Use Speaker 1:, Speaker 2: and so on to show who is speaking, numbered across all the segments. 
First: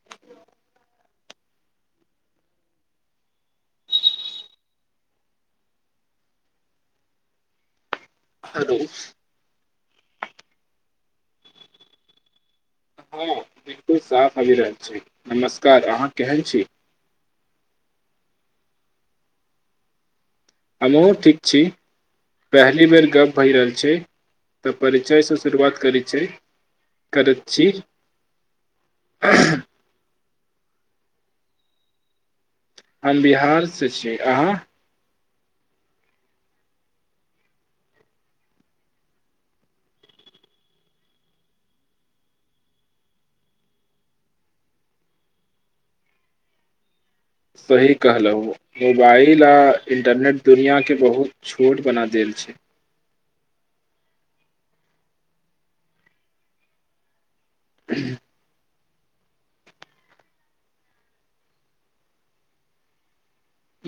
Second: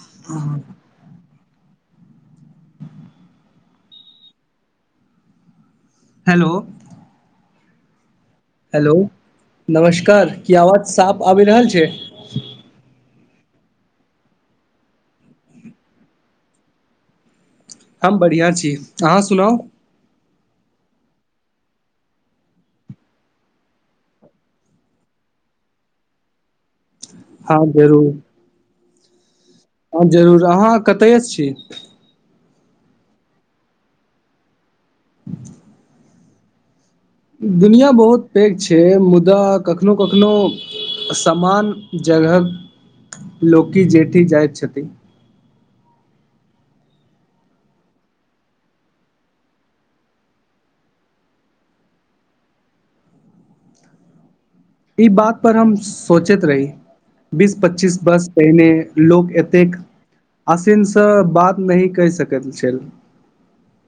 Speaker 1: ह hello
Speaker 2: hello
Speaker 1: नमस्कार की आवाज साफ आबि रहल छै
Speaker 2: हँ बिलकुल साफ आबि रहल छै नमस्कार अहाँ केहन छी
Speaker 1: हम बढ़ियां छी अहाँ सुनाउ
Speaker 2: हमहुँ ठीक छी पहली बेर गप भय रहल छै तऽ परिचयसँ शुरुआत करैत छै करैत
Speaker 1: हँ
Speaker 2: छी [inaudible]
Speaker 1: जरूर हँ जरूर अहाँ कतय से छी
Speaker 2: हम बिहारसे छी अहाँ
Speaker 1: दुनिआँ बहुत पैघ छै मुदा कखनो कखनो समान जगह लोकी जेठी जाइत छथिन
Speaker 2: सही कहलहु मोबाइल आ इंटरनेट दुनिआँके बहुत छोट बना देल छै
Speaker 1: ई बात पर हम सोचैत रहि बीस पच्चीस वर्ष पहिने लोक एतेक आसानीसँ बात नहि कहि सकैत छल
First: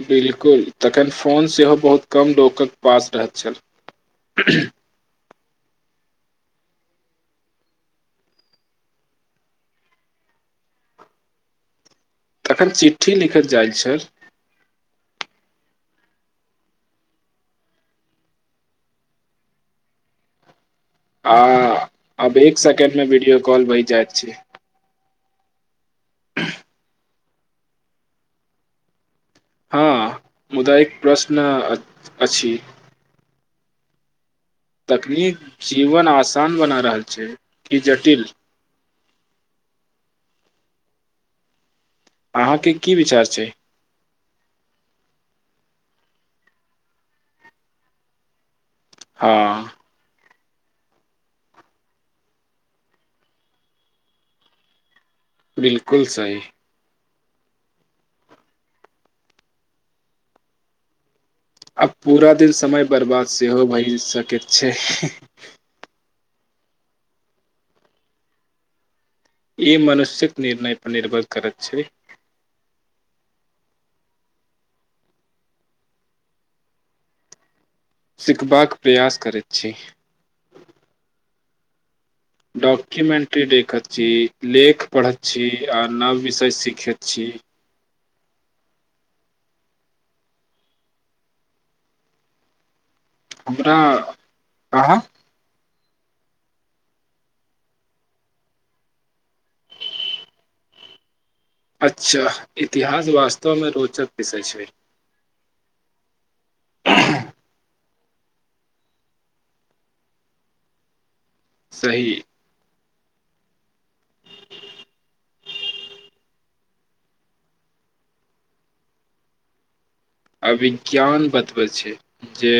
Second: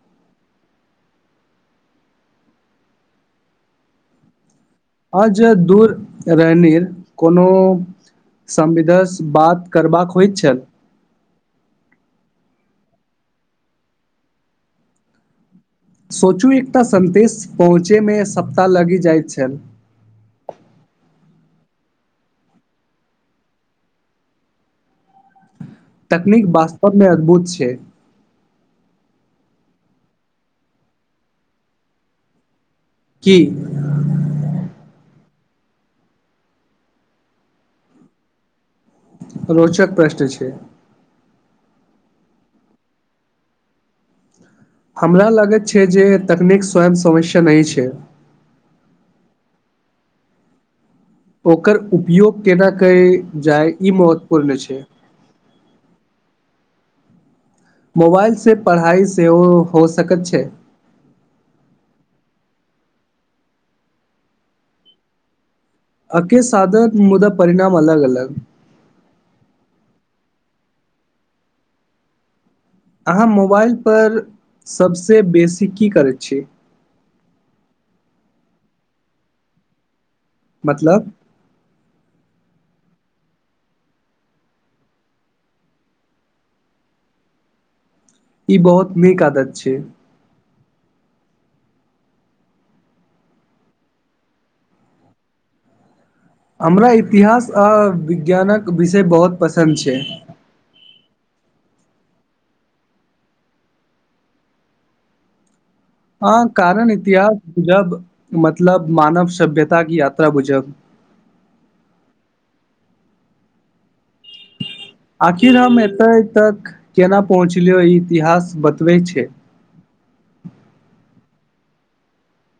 Speaker 2: बिलकुल तखन फोन सेहो बहुत कम लोकक पास रहैत छल
Speaker 1: आज दूर रहनी कोनो समविदसँ बात करबाक होइत छल
Speaker 2: तखन चिट्ठी लिखल जाइत छल
Speaker 1: सोचू एकटा सदेश पहुँचैमे सप्ताह लगि जाइत छल
Speaker 2: आ अब एक सेकेंड मे वीडियो कॉल भहि जायइत छै
Speaker 1: तकनीक वास्तवमे अद्भुत छै
Speaker 2: हँ मुदा एक प्रश्न अछि
Speaker 1: की
Speaker 2: तकनीक जीवन आसान बना रहल छै कि जटिल
Speaker 1: रोचक प्रश्न छै
Speaker 2: अहाँके की विचार छै
Speaker 1: हमरा लगैत छै जे तकनीक स्वयं समस्या नहि छै
Speaker 2: हँ
Speaker 1: ओकर उपयोग केना कयल जाय ई महत्वपूर्ण छै
Speaker 2: बिलकुल सही
Speaker 1: मोबाइल से पढ़ाई सेहो हो सकैत छैे
Speaker 2: आब पूरा दिन समय बर्बाद सेहो भए सकैत छै
Speaker 1: के साधन मुदा परिणाम अलग अलग
Speaker 2: ई मनुष्यक निर्णय पर निर्भर करत छै
Speaker 1: अहाँ मोबाइलपर सभसँ बेसी की करै छी
Speaker 2: सिखबाक प्रयास करैत छी
Speaker 1: मतलब
Speaker 2: डॉक्युमेंट्री देखैत छी लेख पढ़ैत छी आ नव विषय सिखैत छी
Speaker 1: ई बहुत नीक आदत छै
Speaker 2: हमरा अहाँ
Speaker 1: हमरा इतिहास आ विज्ञानक विषय बहुत पसन्द छै
Speaker 2: अच्छा इतिहास वास्तवमे रोचक विषय छै
Speaker 1: हँ कारण इतिहास जब मतलब मानव सभ्यताक यात्रा बुझब
Speaker 2: सही
Speaker 1: आखिर हम एते तक केना पहुँचलियो ई इतिहास बतबे छैय।
Speaker 2: अभिज्ञान बतबै छैय जे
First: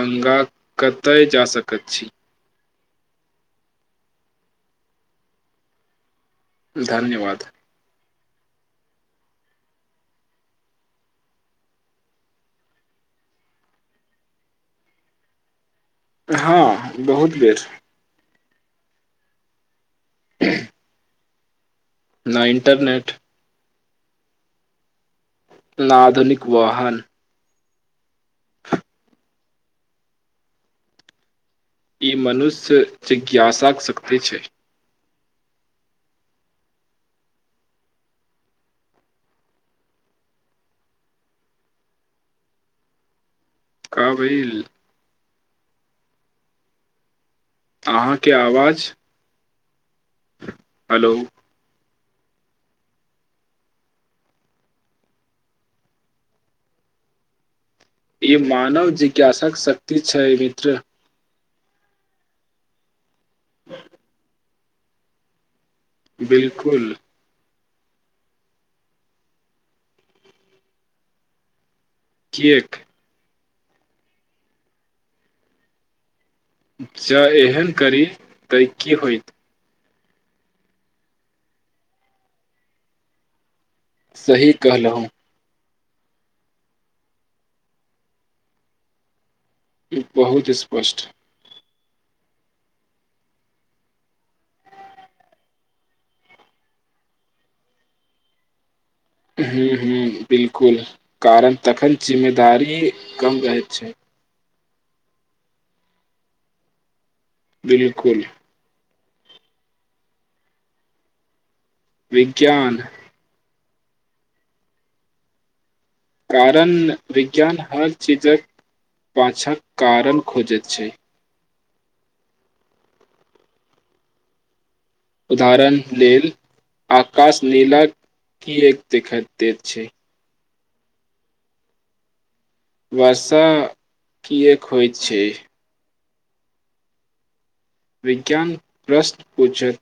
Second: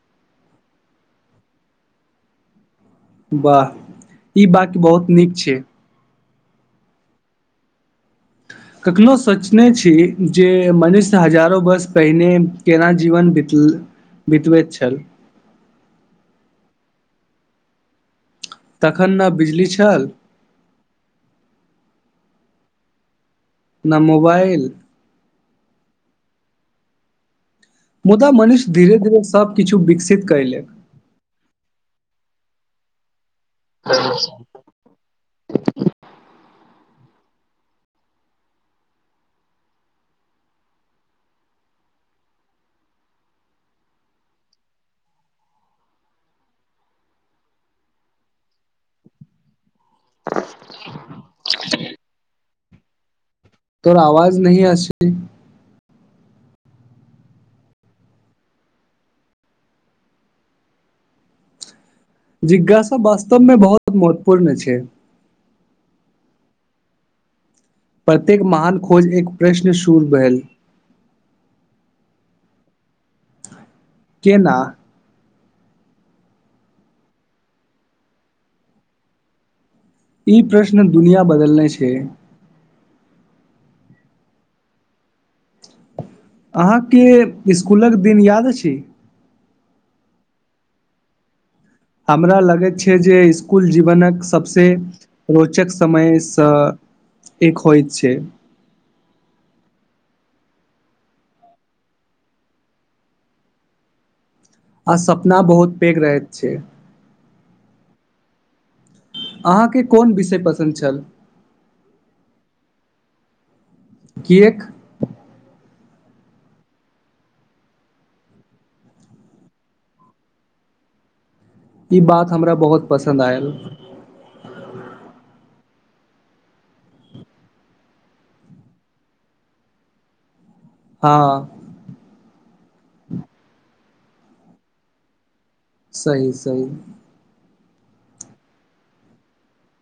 Speaker 2: आगाँ कतय जा सकैत छी
Speaker 1: वाह ई बाक बहुत नीक छैय
Speaker 2: धन्यवाद
Speaker 1: कखनहु सोचने छी जे मनुष्य हजारो वर्ष पहिने केना जीवन बितबैत छल
Speaker 2: हँ बहुत बेर
Speaker 1: तखन ने बिजली चल
Speaker 2: नहि इंटरनेट
Speaker 1: न मोबाइल
Speaker 2: ना आधुनिक वाहन
Speaker 1: मुदा मनीष धीरे धीरे सबबकिछु विकसित कैल
Speaker 2: ई मनुष्य च ज्ञासा सकते छैय काबिल अहाँके आवाज हेलो
Speaker 1: तोहर आवाज नहि अछि
Speaker 2: ई मानव जिज्ञासक शक्त छैय मित्र
Speaker 1: जिज्ञासा वास्तवमे बहुत महत्वपूर्ण छैय
Speaker 2: बिलकुल
Speaker 1: प्रत्येक महान खोज एक प्रश्न सूर भेल
Speaker 2: कियाक
Speaker 1: केना
Speaker 2: जँ एहन करी तऽ की होत
Speaker 1: ई प्रश्न दुनिया बदलने छैय
Speaker 2: सही कहलूहु
Speaker 1: अहाँके इसकुलक दिन याद अछि
Speaker 2: बहुती स्पष्ट
Speaker 1: हमरा लगैत छैय जे इसकुल जीवनक सभसँ रोचक समयसँ एक होइत छैय
Speaker 2: ह्म ह बिलकुल कारण तखन जिम्मेदारी कम रहैत छैय।
Speaker 1: आ सपना बहुत पैघ रहैत छैय।
Speaker 2: बिलकुल
Speaker 1: अहाँके कोन विषय पसन्द छल
Speaker 2: विज्ञान
Speaker 1: कियेक
Speaker 2: कारण विज्ञान हर चीजक पाछाँ कारण खोजैत छैय
Speaker 1: ई बात हमरा बहुत पसन्द आयल।
Speaker 2: उदाहरण लेल आकाश नीला किएक देखा दैत छैय
Speaker 1: हँ
Speaker 2: वर्षा किएक होईत छैय
Speaker 1: सहि सहि
Speaker 2: विज्ञान प्रश्न पूछैत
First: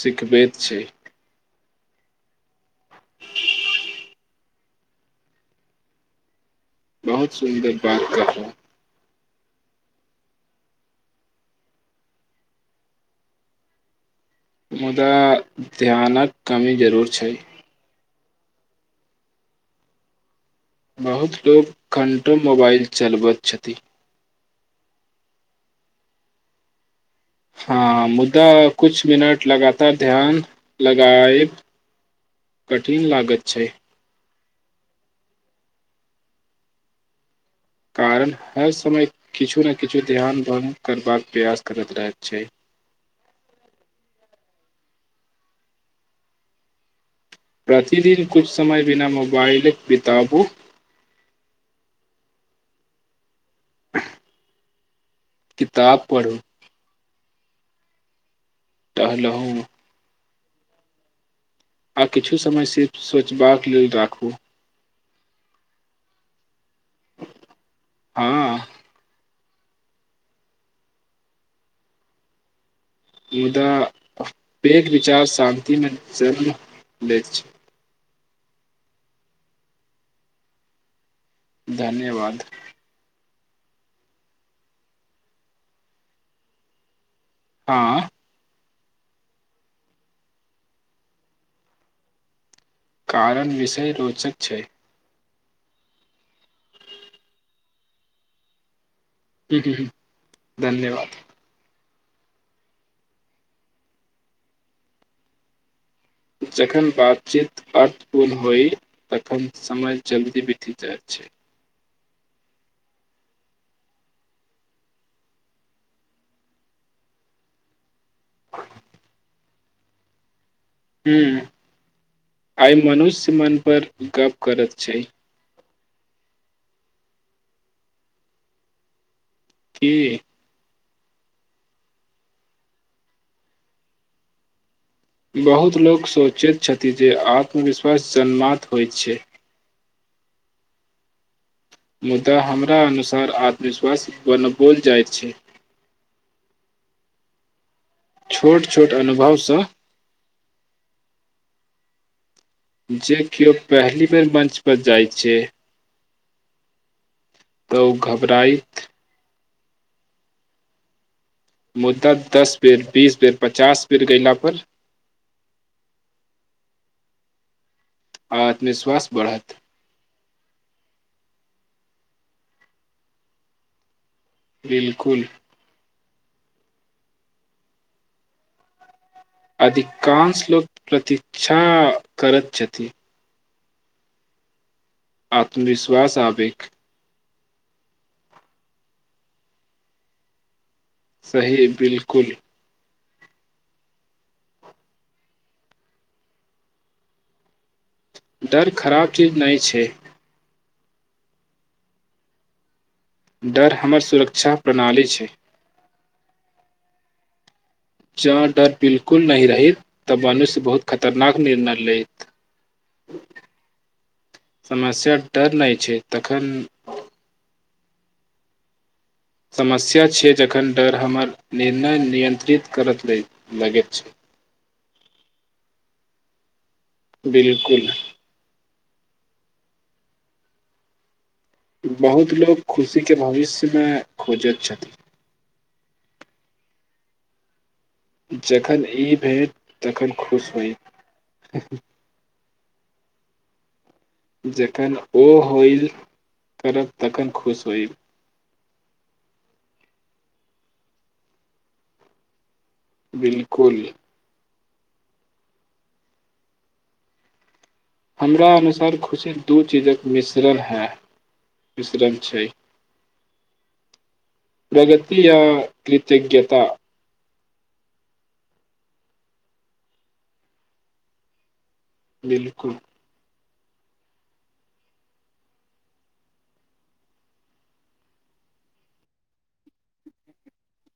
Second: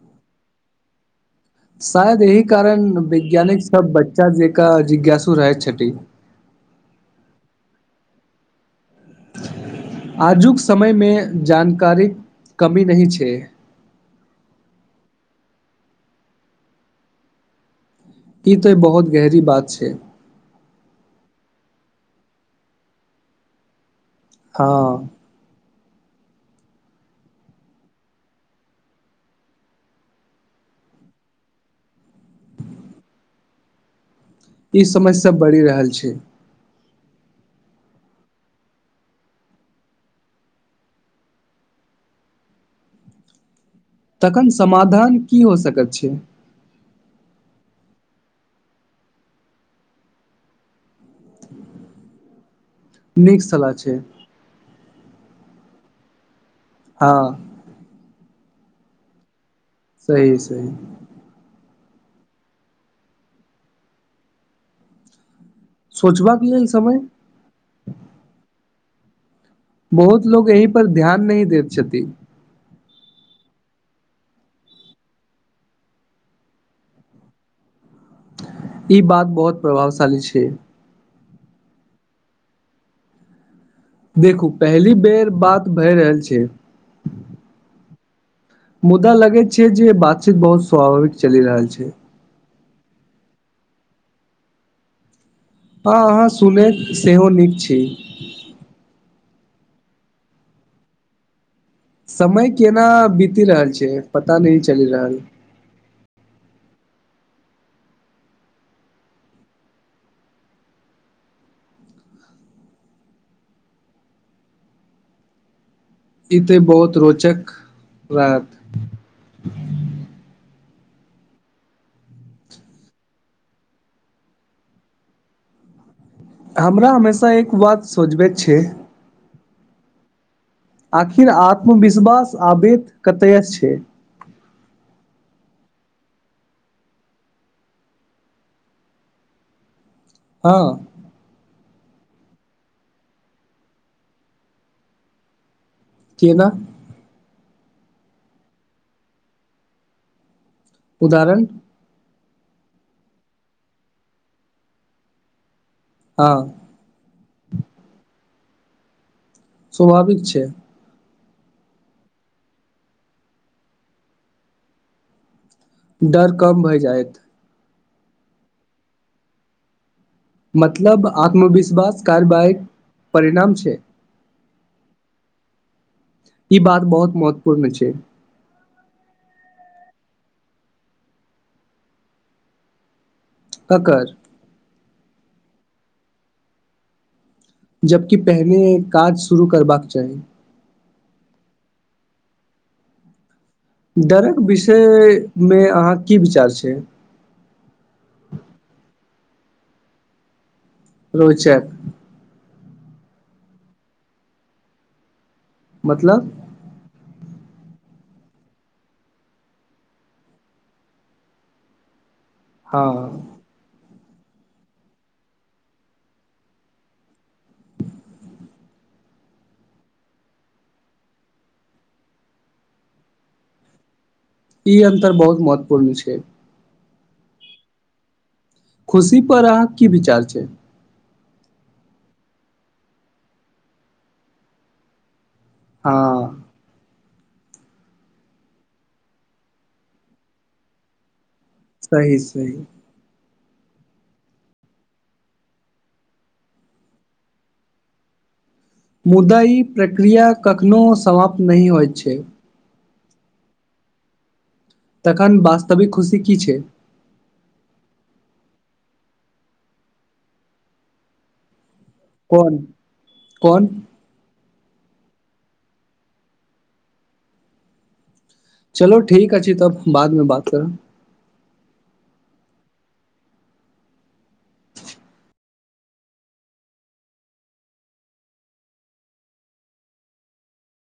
Speaker 2: सिखबैत छैय।
Speaker 1: शायद यह कारण वैज्ञानिक सब बच्चा जेका जिज्ञासु रहै छथ
Speaker 2: बहुत सुन्दर बात कहलव
Speaker 1: आजुक समय मे जानकारीक कमी नहि छैय।
Speaker 2: मुदा ध्यानक कमी जरूर छै
Speaker 1: ई तो बहुत गहरी बात छै
Speaker 2: बहुत लोक घण्टो मोबाइल चलबैत छथि
Speaker 1: हँ
Speaker 2: हँ मुद्दा कुछ मिनट लगातार ध्यान लगैब कठिन लागत छै
Speaker 1: ई समस्या बढ़ि रहल छै
Speaker 2: कारण हर समय किछु ने किछु ध्यान भगं करबाक प्रयास करैत रहैत छै
Speaker 1: तखन समाधान की हो सकैत छै
Speaker 2: प्रतिदिन कुछ समय बिना मोबाइल बिताबु
Speaker 1: नीक सलाह छै
Speaker 2: किताब पढ़ू
Speaker 1: हँ
Speaker 2: टहलहुँ
Speaker 1: सहि सहि
Speaker 2: आ किछु समय सिर्फ सोचबाक लेल राखू
Speaker 1: सोचबाक लेल समय
Speaker 2: हँ
Speaker 1: बहुत लोग एहि पर ध्यान नहि दैत छथिन
Speaker 2: मुदा एक विचार शान्तिमे चल लैत छै
Speaker 1: ई बात बहुत प्रभावशाली छै
Speaker 2: धन्यवाद
Speaker 1: देखू पहिली बेर बात भए रहल छै
Speaker 2: हँ
Speaker 1: मुद्दा लगैत छै जे बातचीत बहुत स्वाभाविक चलि रहल छै
Speaker 2: कारण विषय रोचक छै
Speaker 1: हँ अहाँ सुनैत सेहो नीक छी
Speaker 2: ह ह ह धन्यवाद
Speaker 1: समय केना बीति रहल छै पता नहि चलि रहल
Speaker 2: जखन बातचीत अर्थपूर्ण होइ तखन समय जल्दी बीति जाइत छै
Speaker 1: ई तऽ बहुत रोचक लागत
Speaker 2: ह आइ मनुष्य मन पर गप्प करैत छै
Speaker 1: हमरा हमेशा एक बात सोचबे छै
Speaker 2: की
Speaker 1: आखिर आत्मविश्वास आबैत कतय से छै
Speaker 2: बहुत लोक सोचैत छथि जे आत्मविश्वास जन्मात होइत छै
Speaker 1: हँ
Speaker 2: मुदा हमरा अनुसार आत्मविश्वास बनबोल जाइत छै
Speaker 1: केना
Speaker 2: छोट छोट अनुभवसँ
Speaker 1: उदाहरण
Speaker 2: जे केयो पहिली बेर मञ्च पर जाइत छै
Speaker 1: हँ
Speaker 2: तऽ ओ घबराइत
Speaker 1: स्वभाविक छै
Speaker 2: मुद्दत दस बेर बीस बेर पचास बेर कयला पर
Speaker 1: डर कम भए जायत
Speaker 2: आत्मविश्वास बढ़त
Speaker 1: मतलब आत्मविश्वास कारबाहक परिणाम छै
Speaker 2: बिलकुल
Speaker 1: ई बात बहुत महत्वपूर्ण छैय।
Speaker 2: अधिकांश लोक प्रतिक्षा करैत छथि
Speaker 1: ककर
Speaker 2: आत्मविश्वास आबेक
Speaker 1: जबकि पहिनेे काज शुरू करबाक चाही
Speaker 2: सही बिलकुल
Speaker 1: डरक विषयमे अहाँ की विचार छैय
Speaker 2: डर खराब चीज नहि छैय
Speaker 1: रोचक
Speaker 2: डर हमर सुरक्षा प्रणाली छैय।
Speaker 1: मतलब
Speaker 2: जँ डर बिलकुल नहि रहैत तब मनुष्य बहुत खतरनाक निर्णय लैत
Speaker 1: हँ
Speaker 2: समस्या डर नहि छैय तखन समस्या छीयै जखन डर हमर निर्णय नियन्त्रित करय लगैत छैय
Speaker 1: ई अन्तर बहुत महत्वपूर्ण छैय
Speaker 2: बिलकुल
Speaker 1: खुशी पर अहाँ की विचार छैय
Speaker 2: बहुत लोको खुशी के भविष्यमे खोजैत छथिन
Speaker 1: हँ
Speaker 2: जखन ई भेलट तखन खुश होइ
Speaker 1: सही सही
Speaker 2: जखन ओ होइ करब तखन खुश होइब
Speaker 1: मुदा ई प्रक्रिया कखनो समाप्त नह होइत छैय
Speaker 2: बिलकुल
Speaker 1: ताकन वास्तविक खुशी की छैय
Speaker 2: हमरा अनुसार खुशी दू चीजक मिश्रण है। मिश्रण छै
Speaker 1: कोन कोन?
Speaker 2: प्रगति य कृतज्ञता
Speaker 1: चलो ठीक अछि तब बादमे बात करब।
Speaker 2: बिलकुल